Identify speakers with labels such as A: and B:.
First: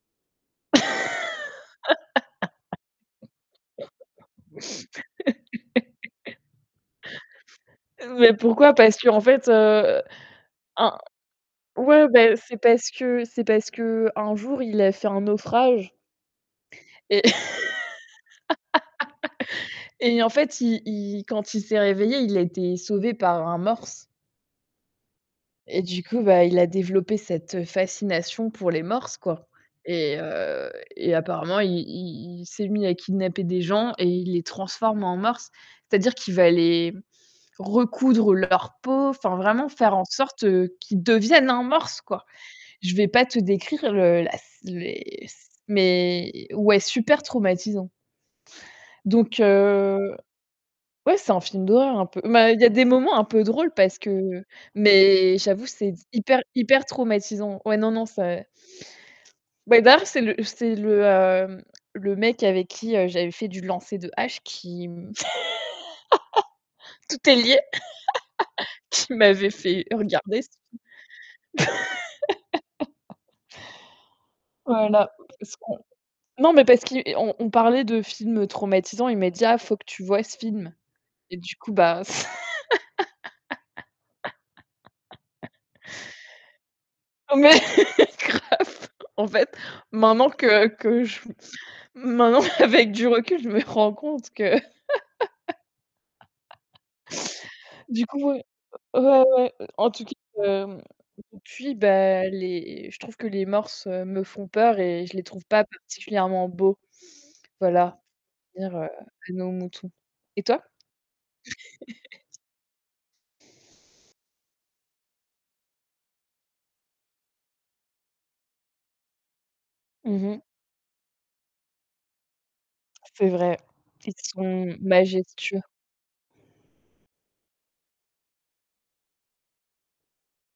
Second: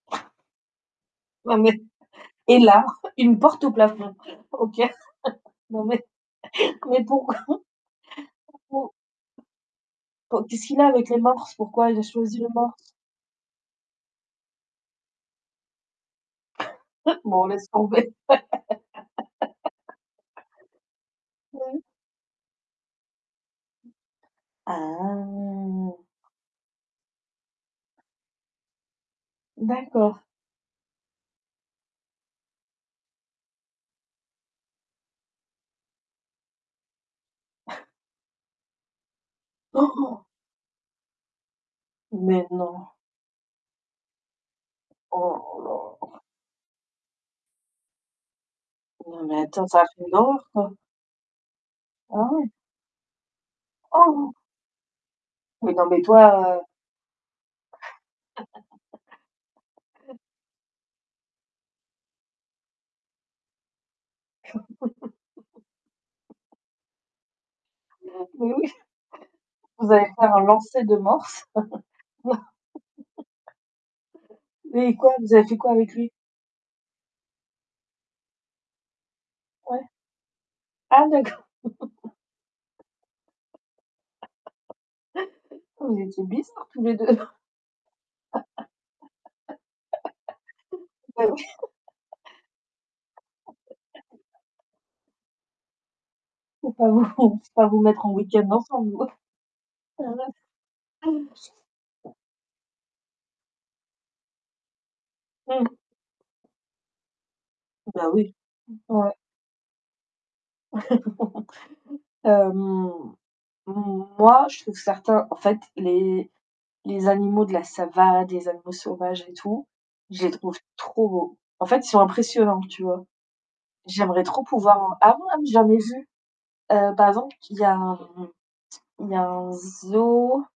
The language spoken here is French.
A: Non, mais et là, une porte au plafond. OK. Non, mais, mais pou pou?
B: Mais pourquoi?
A: Pourquoi?
B: Parce qu'en fait, heu,
A: Po qu'est-ce qu'il a
B: un
A: avec les morses, pourquoi il a
B: ouais, bah,
A: choisit le
B: c'est
A: morse?
B: parce que c'est parce qu'un jour, il a fait un naufrage et
A: Bon, laisse tomber!
B: et en fait, il il quand il
A: Mmh
B: s'est
A: mh.
B: réveillé, il a été sauvé par un morse et
A: Ah!
B: du coup, bah, il a développé cette fascination pour les morses, quoi et
A: D'accord.
B: heu, apparemment, il il il s'est mis à kidnapper des gens et il les transforme en morse. C'est-à-dire qu'il va les recoudre leur peau, enfin, vraiment faire en
A: [unintelligible]
B: sorte qu'ils deviennent un morse, quoi.
A: Mais non!
B: Je vais pas te décrire le la sc mais c
A: Oh non!
B: mais, ouais, super traumatisant
A: Non,
B: donc
A: mais attends c'est un film
B: heu,
A: d'horreur, quoi?
B: ouais, c'est un film d'horreur un peu
A: Ah ouais?
B: mais il y des moments un peu drôles parce
A: Oh!
B: que mais j'avoue,
A: Oui, non,
B: c'est
A: mais
B: hyper,
A: toi
B: hyper traumatisant. Ouais, non, non, c'est Bébert c'est le c'est le, hem, le mec avec qui, heu, j'avais fait du lancer de hache qui, hem, tout est lié!
A: Oui, Oui.
B: qui m'avait fait
A: Vous allez faire
B: regarder
A: un
B: ce f
A: lancer de morse? Mais
B: Voilà,
A: quoi, vous avez
B: c'est
A: fait
B: ça.
A: quoi avec lui?
B: Non, mais parce qu'il on on parlait de film, heu, traumatisant, il m'a dit: «Ah, il faut
A: Ouais.
B: que tu voies ce film».
A: Ah
B: Et
A: d'accord!
B: du coup, bah, c
A: Oh, vous étiez bizarre tous les 2.
B: Mais grave! En fait, maintenant que que je
A: Bah, oui.
B: maintenant avec du recul, je me rends compte que
A: Faut pas vous faut pas vous
B: du
A: mettre en
B: coup, ouais,
A: week-end ensemble!
B: ouais, ouais, en
A: Ah,
B: tout
A: la
B: cas, hem,
A: vache!
B: depuis bah, les je trouve que les morses, heu, me font peur et je les trouve pas
A: Mmh.
B: particulièrement beaux, voilà,
A: Bah, oui.
B: pour revenir à
A: Ouais.
B: nos moutons et toi?
A: Hem, moi, je trouve certains, en fait, les les animaux de la savanne, les animaux sauvages et tout, je
B: Mmh
A: les
B: mh.
A: trouve trop beaux, en fait, ils sont impressionnants, tu vois?
B: C'est vrai, ils
A: J'aimerais trop
B: sont
A: pouvoir ah ouais, ah mais
B: majestueux!
A: j'en ai vu, heu, par exemple, il y a un il y a un zoo